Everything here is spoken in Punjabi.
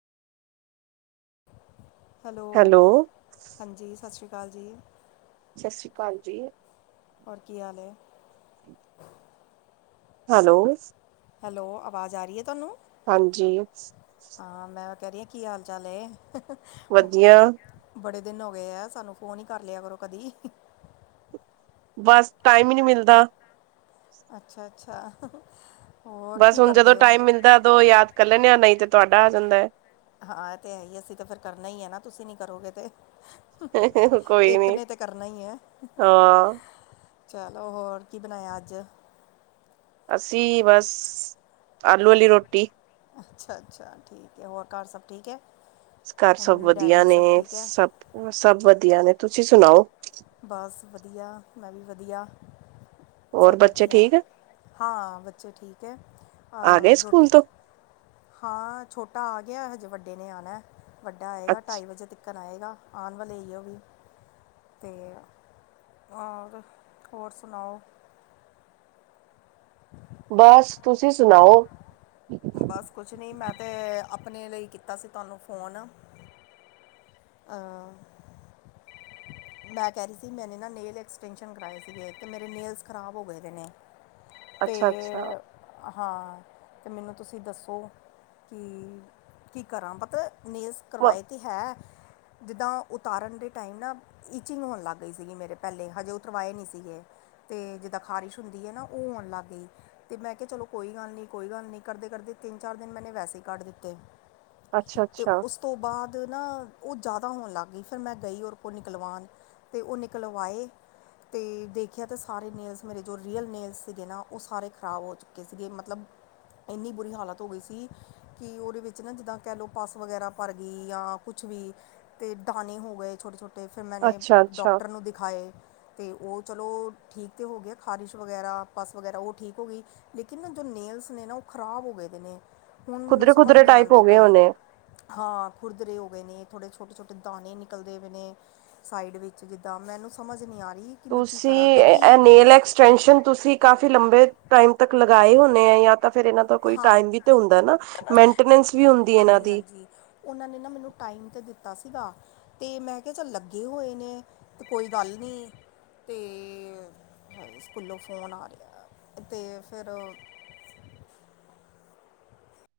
ਹੈਲੋ ਹੈਲੋ ਹਾਂਜੀ ਸਤਿ ਸ਼੍ਰੀ ਅਕਾਲ ਜੀ ਸਤਿ ਸ੍ਰੀ ਅਕਾਲ ਜੀ ਕੀ ਹਾਲ ਏ ਠੀਕ ਹੈਲੋ ਹੈਲੋ ਆਵਾਜ਼ ਆ ਰਹੀ ਏ ਤੁਹਾਨੂੰ ਹਾਂਜੀ ਹਾਂ ਮੈਂ ਕਹਿ ਰਹੀ ਹਾਂ ਕੀ ਹਾਲ ਚਾਲ ਏ ਵਧੀਆ ਬੜੇ ਦਿਨ ਹੋ ਗਏ ਏ ਸਾਨੂੰ ਫੋਨ ਹੀ ਕਰ ਲਿਆ ਕਰੋ ਕਦੀ ਬਸ, ਟਾਈਮ ਹੀ ਨਹੀ ਮਿਲਦਾ ਅੱਛਾ- ਅੱਛਾ ਹੋਰ ਬਸ ਕੀ ਹੁਣ ਜਦੋਂ ਕਰਦੇ ਹੋ ਟਾਈਮ ਮਿਲਦਾ ਉਦੋਂ ਯਾਦ ਲੈਂਨ ਆ ਤੇ ਤੁਹਾਡਾ ਆ ਜਾਂਦਾ ਹੈ ਹਾਂ ਇਹ ਤਾਂ ਹੈ ਹੀ ਅਸੀਂ ਤਾਂ ਫਿਰ ਕਰਨਾ ਹੀ ਹੈ ਨਾ ਤੁਸੀਂ ਨਹੀਂ ਕਰੋਗੇ ਤੇ ਹੈ ਕੋਈ ਇੱਕ ਨੀ। ਨੇ ਤਾਂ ਕਰਨਾ ਈ ਏ ਹਾਂ ਚਲੋ ਹੋਰ ਕੀ ਬਣਾਇਆ ਅੱਜ ਅਸੀਂ ਬਸ, ਆਲੂ ਵਾਲੀ ਰੋਟੀ ਅੱਛਾ- ਅੱਛਾ ਠੀਕ ਏ, ਹੋਰ ਘਰ ਸਭ ਠੀਕ ਹੈ ਘਰ ਸਭ ਮੰਮੀ ਵਧੀਆ ਡੈਡੀ ਨੇ, ਠੀਕ ਹੈ ਸਭ -ਸਭ ਵਧੀਆ ਨੇ ਤੁਸੀਂ ਸੁਣਾਓ ਬਸ ਵਧੀਆ, ਮੈਂ ਵੀ ਵਧੀਆ, ਹੋਰ ਸਭ ਬੱਚੇ ਵਧੀਆ ਠੀਕ ਹਾਂ ਬੱਚੇ ਠੀਕ ਹੈ ਆ ਗਏ ਅਹ, ਰੋ ਸਕੂਲ ਤੋਂ ਹਾਂ, ਛੋਟਾ ਆ ਗਿਆ ਹਜੇ ਵੱਡੇ ਨੇ ਆਨਾ ਵੱਡਾ ਆਏਗਾ ਢਾਈ ਅੱਛਾ ਵਜੇ ਤੱਕ ਆਏਗਾ, ਆਉਣ ਵਾਲਾ ਹੀ ਉਵੀ ਅਤੇ, ਹੋਰ- ਹੋਰ ਸੁਣਾਓ ਹਾਂ ਬਸ ਤੁਸੀਂ ਸੁਣਾਓ ਬਸ ਕੁਛ ਨਹੀਂ, ਮੈਂ ਤੇ ਆਪਣੇ ਲਈ ਕੀਤਾ ਸੀ ਤੁਹਾਨੂੰ ਫੋਨ ਆ ਮੈਂ ਕਹਿ ਰਹੀ ਸੀ ਮੇਨੇ ਨਾ ਨੇਲ ਐਕਸਟੈਂਸ਼ਨ ਕਰਵਾਏ ਸੀਗੇ ਅਤੇ ਮੇਰੇ ਨੇਲਸ ਖ਼ਰਾਬ ਹੋ ਗਏ ਨੇ ਤੇ ਅੱਛਾ ਅੱਛਾ ਹਾਂ, ਤੇ ਮੈਨੂੰ ਤੁਸੀਂ ਦੱਸੋ ਕੀ-ਕੀ ਕਰਾਂ ਪਤਾ ਨੇਲਸ ਕਰਵਾਏ ਤੇ ਹੈ ਜਿੱਦਾਂ ਉਤਾਰਨ ਦੇ ਟਾਈਮ ਨਾ ਈਚਿੰਗ ਹੋਣ ਲੱਗ ਗਈ ਸੀਗੀ ਮੇਰੇ ਪੈਲੇ ਹਜੇ ਉਤਰਵਾਏ ਨੀ ਸੀਗੇ। ਤੇ ਜਿੱਦਾਂ ਖ਼ਾਰਿਸ਼ ਹੁੰਦੀ ਐ ਨਾ ਓ ਹੋਣ ਲੱਗ ਗਈ। ਤੇ ਮੈਂ ਕਿਆ ਚਲੋ ਕੋਈ ਗੱਲ ਨੀ ਕੋਈ ਗੱਲ ਨੀ ਕਰਦੇ-ਕਰਦੇ ਤਿੰਨ ਦਿਨ ਮੈਨੇ ਵੈਸੇ ਈ ਕੱਢ ਦਿੱਤੇ। ਅੱਛਾ ਤੇ ਅੱਛਾ ਉਸ ਤੋਂ ਬਾਦ ਨਾ ਓ ਜਾਦਾ ਹੋਣ ਲੱਗ ਗਈ ਫਿਰ ਮੈਂ ਗਈ ਓਰ ਕੋਲ ਨਿਕਲਵਾਣ ਤੇ ਓ ਨਿਕਲਵਾਏ ਤੇ ਦੇਖਿਆ ਤਾਂ ਸਾਰੇ ਨੇਲਸ ਮੇਰੇ ਜੋ ਰੀਅਲ ਨੇਲਸ ਸੀਗੇ ਨਾ ਓ ਸਾਰੇ ਖ਼ਰਾਬ ਹੋ ਚੁੱਕੇ ਸੀਗੇ ਮਤਲਬ ਏਨੀ ਬੁਰੀ ਹਾਲਤ ਹੋਗੀ ਸੀ ਕੀ ਉਦੇ ਵਿੱਚ ਨਾ ਜਿੱਦਾਂ ਕੈ ਲੋ ਪੱਸ ਵਗੈਰਾ ਭਰ ਗੀ ਯਾਂ ਕੁ ਛ ਵੀ ਅਤੇ ਦਾਣੇ ਹੋ ਗਏ ਛੋਟੇ-ਛੋਟੇ ਫਿਰ ਮੈਨੇ ਅੱਛਾ ਅੱਛਾ ਡਾਕਟਰ ਨੂੰ ਦਿਖਾਏ ਤੇ ਓ ਚਲੋ ਠੀਕ ਤਾਂ ਹੋ ਗਿਆ ਖਾਰਿਸ਼ ਵਗੈਰਾ ਪਸ ਵਗੈਰਾ ਓ ਠੀਕ ਹੋਗੀ ਲੇਕਿਨ ਜੋ ਨੇਲਸ ਨੇ ਨਾ ਓ ਖ਼ਰਾਬ ਹੋ ਗਏ ਦੇ ਨੇ ਹੁਣ ਮੈਨੂੰ ਖੁਦਰੇ ਸਮਝ ਖੁਦਰੇ ਨੀ ਟਾਈਪ ਹੋ ਆਂਦੀ ਗਏ ਪਈ ਹੋਣੇ ਹਾਂ ਖੁੁਰਦਰੇ [unintelligible] ਗੇ ਨੇ ਥੋੜੇ ਛੋਟੇ-ਛੋਟੇ ਦਾਣੇ ਨਿਕਲਦੇ ਵੇ ਨੇ ਸਾਈਡ ਵਿੱਚ ਜਿੱਦਾਂ ਮੈਨੂੰ ਸਮਝ ਨੀ ਆਰੀ ਤੁਸੀਂ ਐ ਨੇਲ ਐਕਸ ਟੈਂਸ਼ਨ ਤੁਸੀਂ ਕਾਫੀ ਲੰਬੇ ਟਾਈਮ ਤੱਕ ਲਗਾਏ ਹੁੰਨੇ ਆ ਯਾਂ ਤਾਂ ਫਿਰ ਇਨਾਂ ਦਾ ਕੋਈ ਹਾਂ ਟਾਈਮ ਵੀ ਤੇ ਹੁੰਦਾ ਨਾ ਮੇਨਟੇਨੈਂਸ ਵੀ ਹੁੰਦੀ ਏਨਾਂ ਦੀ। ਉਨਾਂ ਨੇ ਨਾ ਮੈਨੂੰ ਟਾਈਮ ਤੇ ਦਿੱਤਾ ਸੀਗਾ ਤੇ ਮੈਂ ਕਿਆ ਚੱਲ ਲੱਗੇ ਹੋਏ ਨੇ ਤੇ ਕੋਈ ਗੱਲ ਨੀ ਤੇ ਸਕੂਲੋਂ ਫੋਨ ਆ ਰਿਆ ਤੇ ਫੇਰ